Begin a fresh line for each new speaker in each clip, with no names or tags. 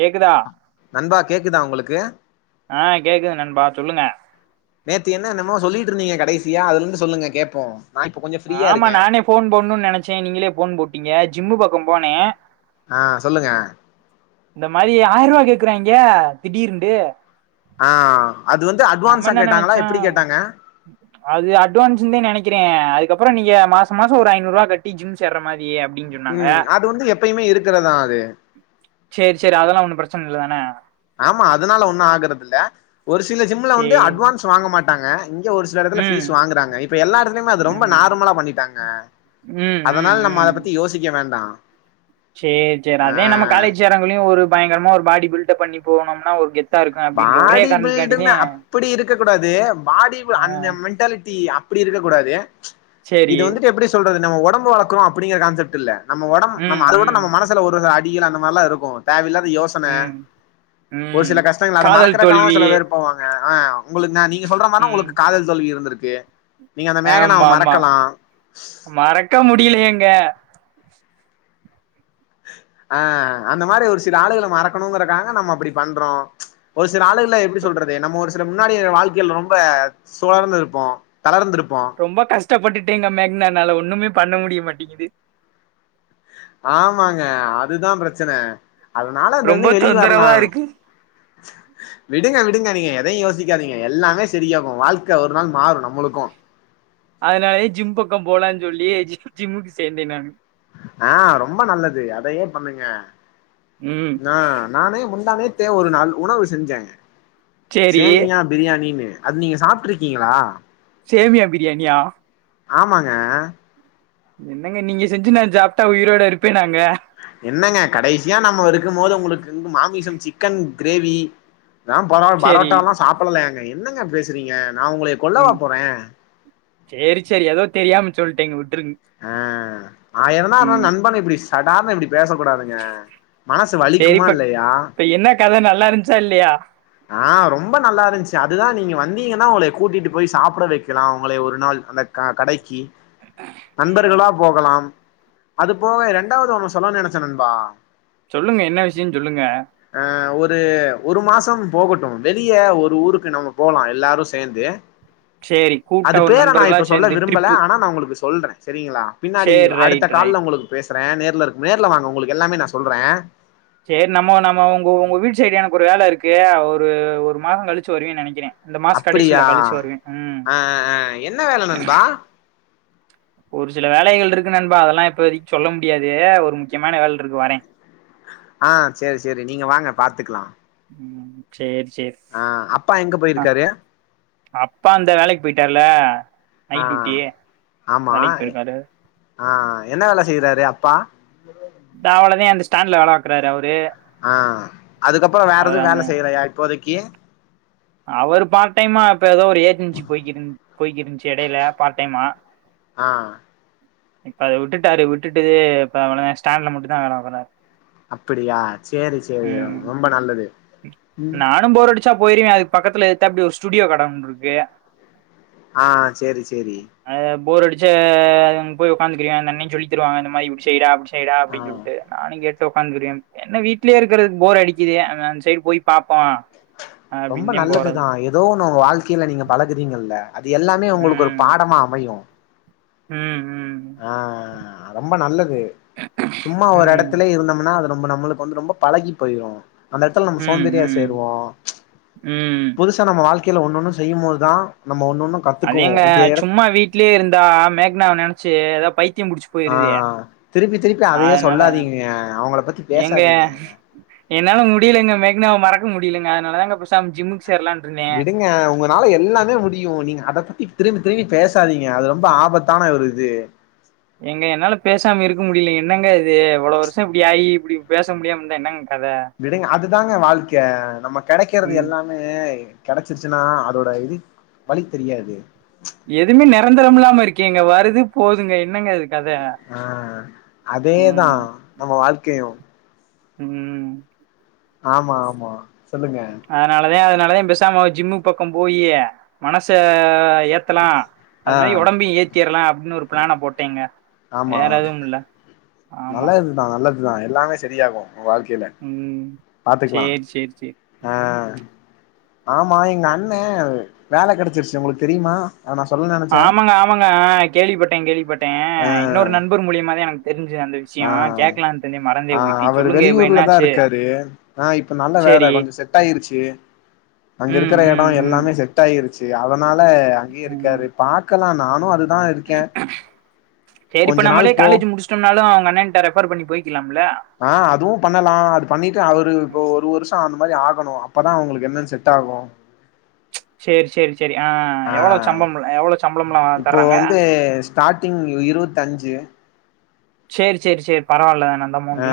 கேக்குதா
நண்பா கேக்குதா உங்களுக்கு
ஆ கேக்குது நண்பா சொல்லுங்க
நேத்து என்ன என்னமோ சொல்லிட்டு இருந்தீங்க கடைசியா அதுல இருந்து சொல்லுங்க கேப்போ நா இப்ப கொஞ்சோ ஃப்ரீயா
ஆமா
இருக்கே
நானே ஃபோன் போடனும்னு நெனைச்சே நீங்களே ஃபோன் போட்டு ப்பங்க ஜிம்மு பக்கோ போனே
ஆ சொல்லுங்க
இந்த மாதிரி ஆயிர ரூவா கேக்குறேங்க திடீர்ண்டு
ஆ அது வந்து
நம்ம
அட்வான்ஸா
என்ன
கேட்டாங்களா
நெனச்சோ
எப்டி கேட்டாங்க
அது அட்வான்ஸ்ந்தே நெனைக் கிறே அதுக்கப்புறோ நீங்க மாச மாசோ ஒரு ஐநூறுவா கட்டி ஜிம் சேர்ற மாரி அப்டின்னு சொன்னாங்க
ம் அது வந்து எப்பயுமே இருக்குறதா அது
சேரி சேரி அதெல்லா ஒன்னு பிரச்சன இல்ல தான
ஆமா அதனால ஒண்ணு ஆகுறது இல்ல ஒரு சில ஜிம்ல வந்து
சேரி
அட்வான்ஸ் வாங்க மாட்டாங்க இங் இங்க ஒரு சில எடத்துல
ம்
ஃபீஸ் வாங்கறாங்க இப் இப்ப எல்லா எடத்துலயுமே அது ரொம்ப
ம்
நார்மலா பண்ணிட்டாங்க
ம்
அதனால நம்ம அத பத்தி யோசிக்க வேண்டா
சேர் சேர்
ஆ
அதே நம்ம காலேஜ் சேர்றவங்களையு ஒரு பயங்கரமா ஒரு பாடி பில்டப் பண்ணிப் போனோம்னா ஒரு கெத்
பாடி பில்டுனா அப்டி இருக்கக்கூடாது பாடி
ஆ
அந்த மென்டாலிட்டி அப்டி இருக்க கூடாது
சேரி
இது வந்துட்டு எப்டி சொல்றது நம்ம ஒடம்பு வளக்குறோ அப்டிங்குற கான்செப்ட் இல்ல நம்ம ஒடம் நம்ம
ம்
அது விட
ம்
நம்ம மனசுல ஒரு அட் டிகல அந்த மார்லா இருக்கு தேவை இல்லாத் து யோசன
ம்
ஒரு
ம்
சில கஷ் அத
காதல்
மறக்குறக்காகவு
தோல்வி
சில பேர் போவாங்க ஆ உங்களுக்கு நா நீ சொல்ற மார்னா
ம்
உங்களுக்கு காதல் தோல்வி இருந்துருக் தே
ஆமா ஆமா மறக்க முடிலயேங்க
ஆ அந்த மாரி ஒரு சில ஆளுகள மறக்கணுங்கறக்கா நம்ம அப்புடி பண்றோ ஒரு சில ஆளுகள எப்டி
ரொ
சொல்றது நம்ம ஒரு சில முன்னாடி வாழ்க்கைல ரொம்ப சுழர்ந்து இருப்போ தளர்ந்துருப்போ
ரொம்ப கஷ்டப்பட்டுட்டேங்க மேக்னனால ஒண்ணுமே பண்ண முடிய மாட்டிங்குது
ஆமாங்க அதுதாம் பிரச்சன அதனால அது
ரொம்ப
இருந்து வெளி வர்லா
தொந்தரவா
வெள்
இருக்கு
விடுங்க விடுங்க நீங்க எதையு யோசிக்காதீங்க எல்லாமே செரியாகு வாழ்க்க ஒரு நாள் மாறு நம்மளுக்கு
அதனாலயே ஜிம் பக்கம் போலான் சொல்லி ஜி ஜிம்முக்கு சேந்தேன் நானு
ஆ ரொம்ப நல்லது அதையே பண்ணுங்க
ம்
நா நானு முந்தா நேத் தே ஒரு நாள் உணவு செஞ்ச
சேரி
சேம்மியா பிரியாணினு அது நீங்க சாப்புட்ருக்கீங்களா
சேமியா பிரியாணியா
ஆமாங்க
என்னங்க நீங்க செஞ்சு நாஞ் ஜாப்டா உயிரோட இருப்பேன்னாங்க
என்னங்க கடைசியா நம்ம ஒரு இருக்கும் போது உங்களுக்கு வந்து மாமிசம் சிக்கன் கிரேவி தாம் பரோ
சேரி
பரோட்டா எல்லா சாப்புடலலையாங்க ஏங் என்னங்க பேசுறீங்க நா உங்களய கொல்லவா
ம்
போறே
சேரி சேரி எதோ தெரியாம சொல்டேங்க விட்
அ ஆயிரந்தா இருந்தாலு
ம்
நண்பன இப்டிஸ் தடாத இப்டிப் பேச கூடாதுங்க மனசு வலிக்குமா
சேரிப்ப இப்ப
இல்லையா
இப்ப என்ன கத நல்லா இருந்துச்சா இல்லையா
ஆ ரொம்ப நல்லாருஞ்சு அத் அதுதா நீங்கள் வந்தீங்கன்னா உங்களைம கூட்டிட்டு போய் சாப்புட வெக்கலா உங்களைய ஒரு நாள் அந்த க கடைக்கி
ம்
நண்பர்களா போகலாம் அது
ம்
போக ரெண்டாவது ஒன்னுஸ் சொல்லனுன் நெனச்ச நண்பா
சொல்லுங்க என்ன விஷ்யன் சொல்லுங்க
அ ஒரு ஒரு மாசம் போகட்டு வெளிய ஒரு ஊருக்கு நம்ம போலா எல்லாரு சேந்து
சேரி கூட்டா
அது
ஒரு
பேர நா
நண்பர்களா
இப்ப சொல்ல
சேந்து
விரும்பல
ட்ரிப்பு
ஆனா நா உங்களுக்கு சொல்ற சேரிங்களா பின்னாடி
சேர்
அடுத்த
ரைட்
கால்ல
ரைட்
உங்களுக்கு பேஸ் ஸ்ர நேர்ல இருக்கு நேர்ல வாங்க உங்களுக்கு எல்லாமே நா சொல்ற
சேர் நம்ம நம்ம உங்க உங்க வீட்டு சைடு எனக்கு ஒரு வேல இருக்கு ஒரு ஒரு மாசோ கழுச்சு வருவேன் நெனைக்கிறே இந்த மாச
அப்டியா
கடைசில கழிச்சு வருவே ம்
அ அ அ என்ன வேல நண்பா
ஒரு சில வேலைகள் இருக்கு நண்பா அதெல்லா எப்போ வரைக்கு சொல்ல முடியாது ஒரு முக்கியமான வேல இருக்கு வரே
ஆ சேர் சேரி நீங்க வாங்க பாத்துக்கலா
ம் சேரி சேரி
ஆ அப்பா எங்க
ஆ
போயிருக்காரு
அப்பா அந்த வேலைக் போயிட்டாருல
ஆ ஆமா
போயிருக்காரு
ஆ என்ன வேல செய்யறாரு அப்பா உம் [inaudible]
ந்தா அவ்வளதே அந்த ஸ்டேண்ல வேல பாக்குறாரு அவரு
ஆ அதுக்கப்புறோ வேற எது
அந்த
வேல செய்யறையா இப்போதைக் க்கி
அவரு பார்ட் டைமா இப்ப எதோ ஒரு ஏஜன்சி போயிகிட்டு இருந் போய்கிட்ருஞ்சு எடையில பார்ட் டைமா
ஆ
இப்ப அத விட்டுட்டாரு விட்டுட்டு இப்ப அவன ஸ்டேண்ல மட்டுநதா வேல பாக்குறாரு
அப்டியா சேரி சேரி
ம்
ரொம்ப நல்லது
நானும் போற புடிச்சா போயிருவே அதுக்கு பக்கத்துல எதுத்தாப்டி ஒரு ஸ்டுடியோ கட ஒண்ணு இருக்கு
ஆ சேரி சேரி
அது போர் அடுச்ச அதுக் அங்க போய் உக்காந்துக்குறியா அந்த அண்ணை சொல்லித்தருவாங்க இந்த மாரி இப்புடி செய்டா அப்டி செய் செய்டா
ஆ
அப்டின் சொல்ட்டு நானுங் கேட் ட்டு உக்காந்துருவேம் என்ன வீட்லயே இருக்குறக்கு போர் அடிக்குது அதாஞ்ச் சைடு போய் பாப்போ
ரொம்ப
அப்டின்தே போறது
நல்லதுதா எதோ ஒண்ணு உங் வாழ்க்கையில நீங்க பழகுறீங்கல்ல அது எல்லாமே உங்களுக்கு ஒரு
ம்
பாடமா அமையு
ம் ம்
ஆ ஆ ரொம்ப நல்லது து சும்மா ஒரு
ம்
எடத்துலயே இருந்தம்னா அது நம்ப நம்மளுக்கு வந்து ரொம்ப பலகி போயிரு அந்த எடத்துல நம்ம சோம்பேரியா
ம்
சேருவோ
ம்
புதுசா நம்ம வாழ்க் க்கில ஒன் ஒன்னு செய்யும் போதா
அதேங்க சும்மா வீட்லயே இருந்தா மேக்னாவ நெனச்சு ச்சு எதா பைத் த்தியம் புடுச்சு
ஆ
போயிருது
திருப்பி திருப்பி அதையே
அதனால
சொல்லாதீங்க அவங்கள பத்தி
எங்க
பேசாதீங்க
என்னால முடியலங்க மேக்னாவ மறக் மறக்க முடிலங்க அதனாலதாங்க பேசாம ஜிம்க்கு
விடுங்க உங்கனால எல்லாமே முடியு நீங்க அத பத்தி திரும்பி திரும்பி பேசாதீங்க அது ரொம்ப ஆபத்தான ஒரு இது
ஏங்க என்னால பேசாம இருக்க முடிலிங்க என்னங்க இது இவ்ளோ வருஷோ இப்டி ஆயி இப்டி பேச முடியாம இருந்தா என்னங்க கத
விடுங்க அது தாங்க வாழ்க்க நம்ம கெடைக்கிறது
ம்
எல்லாமே கெடச்சுருச்சுன்னா அதோட இது வலி தெரியாது
எதுமே நெரந்தரம் இல்லாம இருக்கேங்க வருது போதுங்க என்னங்க அது
ஆ அதேதா
ம்
நம்ம வாழ்க்கையு
ம்
ஆமா ஆமா சொல்லுங்க
அதனாலதே அதனாலதே பெசாம ஜிம்மு பக்கம் போயி மனச ஏத்தலா அது
ஆ
மாரி ஒடம்பையு ஏத்திர்லா அப்டின் ஒரு பிளேன போட்டேங்க வேறெதும் இல்ல ஆமா
நல்லது தா நல்லது தா எல்லாமே செரி ஆகு வாழ்க்கைல
சேர் சேர்ஸ்
ஆ ஆமா எங்க அண்ண வேல கெடச்சுருச்சு உங்களுக்கு தெரியுமா அத நா சொல்ல நெனச்சே
ஆமாங்க ஆமாங்க அ கேள்விப்பட்டே கேள்விப்பட் டே
ஆ
இன்னொரு நண்பர் மூலியமா தா எனக்கு தெரிஞ்சது அந்த
ஆ
விஷயம். கேட்கலான்னு இருந்தேன் மறந்தே
ஆ
போயிட்டேன்.
அவரு
சொல்லுங்க இப்ப
வெளியூர்லதா
என்னாச்சு?
இருக்காரு ஆ இப்ப நல்ல
சரி.
வேல கொஞ்சோ செட் ஆயிருச்சு அங்க
ம்,
இருக்குற எடோ
ம்,
எல்லாமே
ம்,
செட் ஆயிரு ச்சு அதா அதனால அங்கயே இருக்காரு பாக்கலாம் நானு அது
சேரி இப்ப
கொஞ்ச நாள்
நம்மளே
போ
காலேஜ் முடுச்சுட்டம்னாலு உங்க அண்ணேன் ட்ட ரெஃபர் பண்ணி போய்க்கிலாம்
ஆ அதுவு பண்ணலா அது பண்ணிட்டு அவரு ஒரு
ம்.
ஒரு வருஷோ அந்த மாரி ஆகணு அப் அப்பதா உங்களுக்கு என்னன் செட் ஆகு
சேர் சேரி
ஆ
சம்பளம்லாம்
இப்போ
தர்றாங்க?
வந்து ஸ்டாடிங் இருவத்தஞ்சு
சேரி சேரி சேரி பரவால்ல தான்
அ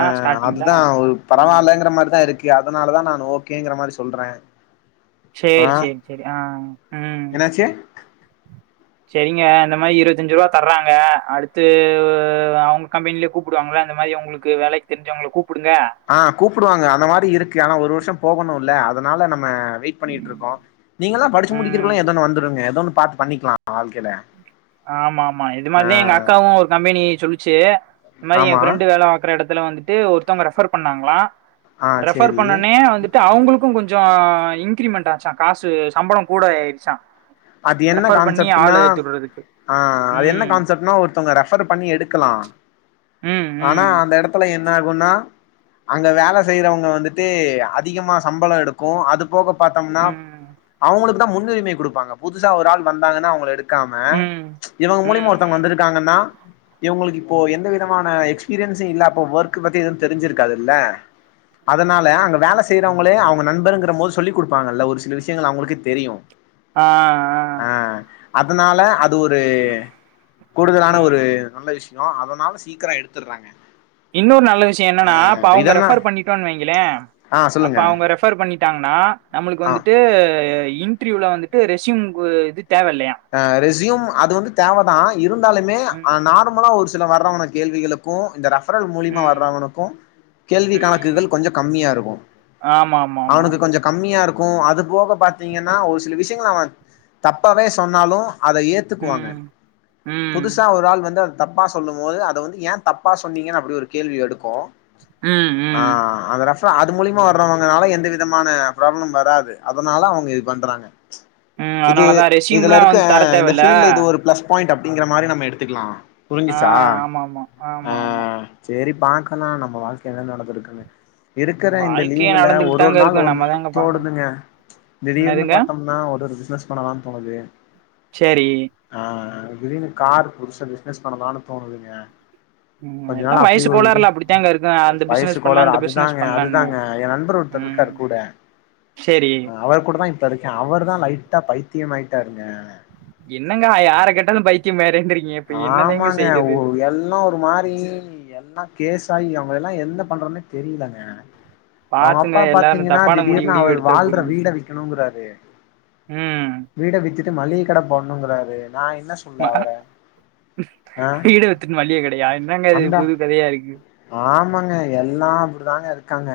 அதுதா ஒரு
ம்.
பரவால்லங்குற மாரிதா இருக்கு அதனாலதா நானு ஓகேங்குற மாரி சொல்ற
சேரி சேரி சேரி ஆ ம்
என்னாச்சு
சேரிங்க இந்த மாரி இருவத்தஞ்சு ரூவா தர்றாங்க அடுத்து அவுங்க கம்பெனிலயே கூப்புடுவாங்கள அந்த மாரி உங்களுக்கு வேலைக் தெருஞ்சவங்கள கூப்
ஆ கூப்டுவாங்க அந்த மாரி இருக்கு ஆனா ஒரு வருஷம் போகணுல்ல அத் அதனால நம் நம்ம வெயிட்
ம்
பண்ணிட்ருக்கோ நீங்கல்லா படுச்சு
ம்.
முடிக்குறகுள்ள எதோ ஒன்னு வந்துருங்க எதோன்னு பாத்து பண்ணிக்கலா வாழ்க்கைல
ஆமா ஆமா இது
ஆ
மாரிதே எங்க அக்காவு ஒரு கம்பெனி சொல்லுச் ச்சு இந்த மாரி எ
ஆமா
ஃப்ரெண்டு வேல பாக்குற எடத் அதுல வன்ட்டு ஒருத்தவங்க ரெஃபர் பண்ணாங்களா
ஆ
ரெஃபர்
சேரி
பண்ணொன்னே வந்துட்டு அவுங்களுக்கு கொஞ்சோ அ இன்கிரிமெண்ட் ஆச்சா காசு சம்பளோ கூட ஆயிருச்சா
அது என்ன கான்செப்ட்ன்னா அ அது என்ன
ம்
கான்செப்ட்னா ஒருத்தவங்க ரெஃபர் பண்ணி எடுக்கலா
ம்
ஆனா
ம்
அந்த எடத்துல என்ன ஆகுன்னா அங்க வேல செய்றவங்க வந்துட்டு அதிகமா சம்பளோ எடுக்கு அது போக பாத்தம்னா
ம்
அவுங்களுக் க்கு தா முன்னுரிமை குடுப்பாங்க புதுசா ஒரு ஆள் வந்தாங்கன்னா அவுங்கள எடுக் க்காம
ம் ம்
இவுங்க மூலியமா
ம்
ஒருத்தவங்க
ம்
வந்துருக்காங்கன்னா இவுரங்களுக்கு இப்போ எந்த விதமான எக்ஸ்பீரியன்ஸு இல்ல அப்போ ஒர்க் பத்தி எதும் தெருஞ்சுருக்காதுல்ல அதனால அங்க வேல செய்றவுங்களே அவுங்க நண்பருங்குற மோது சொல்லி குடுப்பாங்கல்ல ஒரு சில விஷ்யங்கள் அவுங்களுக்கே தெரியு
ஆ ஆ
அதனால அத் அது ஒரு கூடுதலான ஒரு
ம்
நல்ல விஷ் ஷ்யோ அதனால சீக்கிரோ எடுத்துடுறாங்க
இன்னொரு நல்ல விஷ்யோ என்னன்னா
ஆ
இப்ப அவுங்க
இதெல்லா
ரெஃபர் பண்ணிட்டோன் வெயுங்களே
ஆ
அப்ப
சொல்லுங்க
அவுங்க ரெஃபர் பண்ணி ட்டாங்கன்னா நம்மளுக்கு
ஆ
வந்துட்டு இ இன்டர்வியூல வந்துட்டு ரெஸ்சியூம்கு இது தேவ இல்லையா
அ ரெஸ்யூம் அது வந்து தேவதா இருந்தாலுமே
ம்
அ நார்மலா ஒருஸ் த்துல வர்றவன கேள்விகக்கு இந்த ரஃ ரெஃபரல் மூலிமா
ம்
வர்றவனுக்கு கேள்வி
ம்
கணக்குகள் கொஞ்சோ கம்மியா இருக்கு
ஆமா ஆமா ஆமா
அவனுக்கு
ஆமா
கொஞ்சோ கம்மியா இருக் கு அது போக பாத்தீங்கன்னா ஒரு சில விஷ்யங்கள் அவ தப்பாவேஸ் சொன்னாலு அத ஏத்துக்குவாங்க
ம் ம்
புதுசாக ஒரு ஆள் வந்து அத் தப்பா சொல்லும் போது அத வந்து ஏந் தப்பா சொன்னீங்கன்னு அப்டி ஒரு கேள்வி எடுக்கு
ம்
ஆ
ம்
அந்த ரெஃபர் அது மூலியமா வர்றவங்கனால எந்த வித் விதமான பிராப்ளம் வராது அதுனால அவங்க இது பண்றாங்க
ம்
இது
அதனால தா ரெஷ்
இதுல இருக்க இந்த ஃபீல்டுல இது ஒரு பிளஸ் பாயிண்ட் அப்டிங்கிற மாரி நம்ம எடுத்துக்கலா
ஆ
புருஞ்சுச்சா
ஆமா ஆமா
ஆ
ஆமா ஆமா
சேரிப் பாக்கலா நம்ம வாழ்க்கைல என்ன நடந்துருக்குன்னு இருக்குற இந்த
வாழ்க்கையே
லீவுல
நடந்துகிட்டு
ஒரு ஒரு
தாங்க
நாள்
இருக்கும்
ஒன்
நம்ம
ஒன்னு
தாங்க பார்க்கணும்
தோனுதுங்க திடீர்னு
என்னதுங்க
பாத்தம்னா ஒரு ஒரு பிஸ்னஸ் பண்ணலாம் அது
சேரி
திடீர்னு கார் புதுசா பிஸ்னஸ் பண்ணலான்னு தோணுதுங்க
ம்,
கொஞ்ச நாள்
எல்லாம்
அப்டி
வயசு
ஒரு இது
கோளாறுல அப்படித்தாங்க இருக்கும் அந்த
வயசு
பிசினஸ் பண்ணலாம்
கோலர்
இந்த பிசினஸ்
அதுதாங்க
பண்ணலான்னு
அதுதாங்க எ நண்பர் ஒருத்தர்
ம்
இருக்காரு கூட
சரி
அவர் கூடதா இப்ப இருக்கே அவருதா லைட்டா பைத் த்தியமாயிட்டாருங்க
என்னங்க யார கேட்டாலும் பைத்தியம் [unintelligible] என்னதாங்க
ஆமாங்க ஒ
செய்றது
எல்லா ஒரு மாரி எல்லா கேசாயி அவ இவுங்கள எல்லா என்ன பண்றதுன்னே தெரியலங்க அவங்க
பாத்துங்க
அப்பா
எல்லாரும்
பாத்தீங்கன்னா
தப்பான முடிவு
திடீர்னு
கிடிவு
அவர்
எடுத்துற
வாழ்ற
போறீங்க
வீட விக்கணுங்கறாரு
ம்
வீட வித்துட்டு மளிக கட போடணுங்கறாரு நா என்ன சொல்ல அவர ஆ
வீட வித்துட்டு மல்லிக கடையா என்னங்க அது
அந்த
புது கதையா இருக்கு
தாங்க இருக்காங்க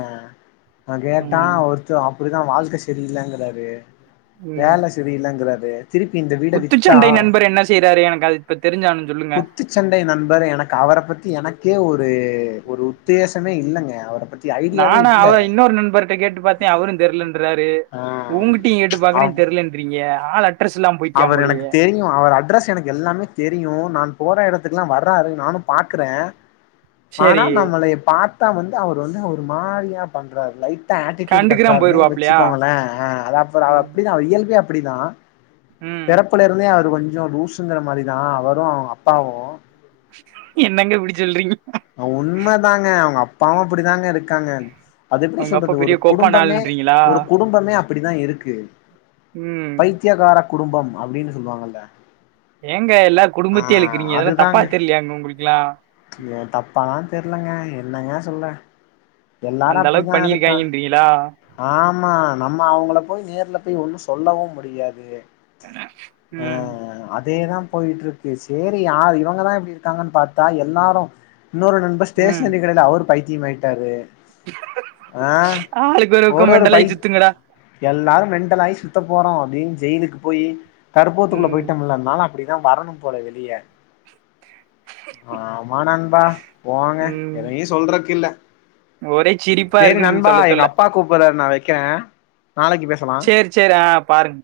நா கேட்டா
ம்
ஒருத்த அப் இப்டிதா வாழ்க்க செரியில்லங்குறாரு
ம்
வேல செரியில்லங்கறார் து
குத்துச்சண்டை நண்பர் என்ன செய்றாரு எனக்கு அது பத்
குத்துச்சண்டை நண்பர் எனக்கு அவர பத்தி எனக்கே ஒரு ஒரு உத்தேச ச்சமே இல்லங்க அவர பத்தி ஐடியாவே
நானு
இல்ல
அவ இன்னொரு நண்பர்ட்ட கேட்டு பாத்தே அவரு தெர்லன்றாரு
ஆ
உங்கிட்டயு கேட்டு பாக்குறே தெர்லன்றீங்க ஆளு அ
அவர எனக்கு தெரியு அவரு அட்ரஸ் எனக்கு எல்லாமே தெரியு நான் போற எடத்துக்கெல்லா வர்றாரு நானு பாக்குறே ஆனா
சரி
நம்மளய பாத் தா வந்து அவர் வந்து ஒரு மாரியா பண்றாரு லை ட்டா ஆட்டியூடு
கண்டுக்கிறான்
காட்றாருன்னு
போயிருவாப்லயா
வச்சுக்கோங்களே ஆ அது அப்புறோ அவரு
ம்
அப்பிடிதா அவரு இயல்பே அப் டிதா
ம்
பெறப்புல இருந்தே அவரு கொஞ் சோ லூசுங்கிற மாரிதா அவரு அவங்க அப்பாவு
என்னங்க இப்டி சொல்றீங்க
இப்பவு அப்பிடிதாங்க இருக்காங்க அது எப்டி
அவங்க அப்பா
சொல்றது ஒரு
பெரிய கோப்பான
குடும்பமே
ஆளுன்றீங்களா
ஒரு குடும்பமே அப்பிடிதா இருக்கு
ம்
பைத்தியக்கார குடும்பம் அப்டின்னு சொல்வாங்கல்ல
ஏங்க எல்லார் குடும்பத்தையு இழுக்கறீங்க இதல்லா தப்பா
அதுதாங்க
தெரியலையாங்க உங்களுக்கெல்லா
ஆ தெர்லங்க என்னங்க சொல்ல எல்லாரு
அந்த அளவுக்கு
அப்டிதா இருக்கா
பண்ணிருக்காய்ங்கன்றீங்களா
ஆமா நம்ம அவங்கள போய் நேர்ல போய் ஒன்னு சொல்லவு முடியாது ஆ
ம்
அதேதா போயிட்ருக்கு சேரி யார் இவங்கதா இப்டி இருக்காங்கன்னு பாத்தா எல்லாரு இன்னொரு நண்பர்
ம்
ஸ்டேஷனரி கடைல அவரு பை த்தியமாயிட்டாரு
ஆளுக்கு ஒரு பக்கோ மெண்டலாயி சுத்துங்கடா
மெண்டலாயி சுத்த போறோ அப்டின்னு ஜெயிலுக்கு போயி [unintelligible]
ம்
போயிட்டோமில்ல அதனால அப்டிதா வரணு போல வெளிய ஆ ஆமா நண்பா போங்க
ம்
எதையு சொல்றக்கில்ல
ஒரே சிரிப்பா
சேரி
இருக்கு நீங்க
நண்பா
சொல்ல
எங்க அப்பா கூப்புறாரு நா வெக் வெக்கிற
சேர் சேர் ஆ பாருங்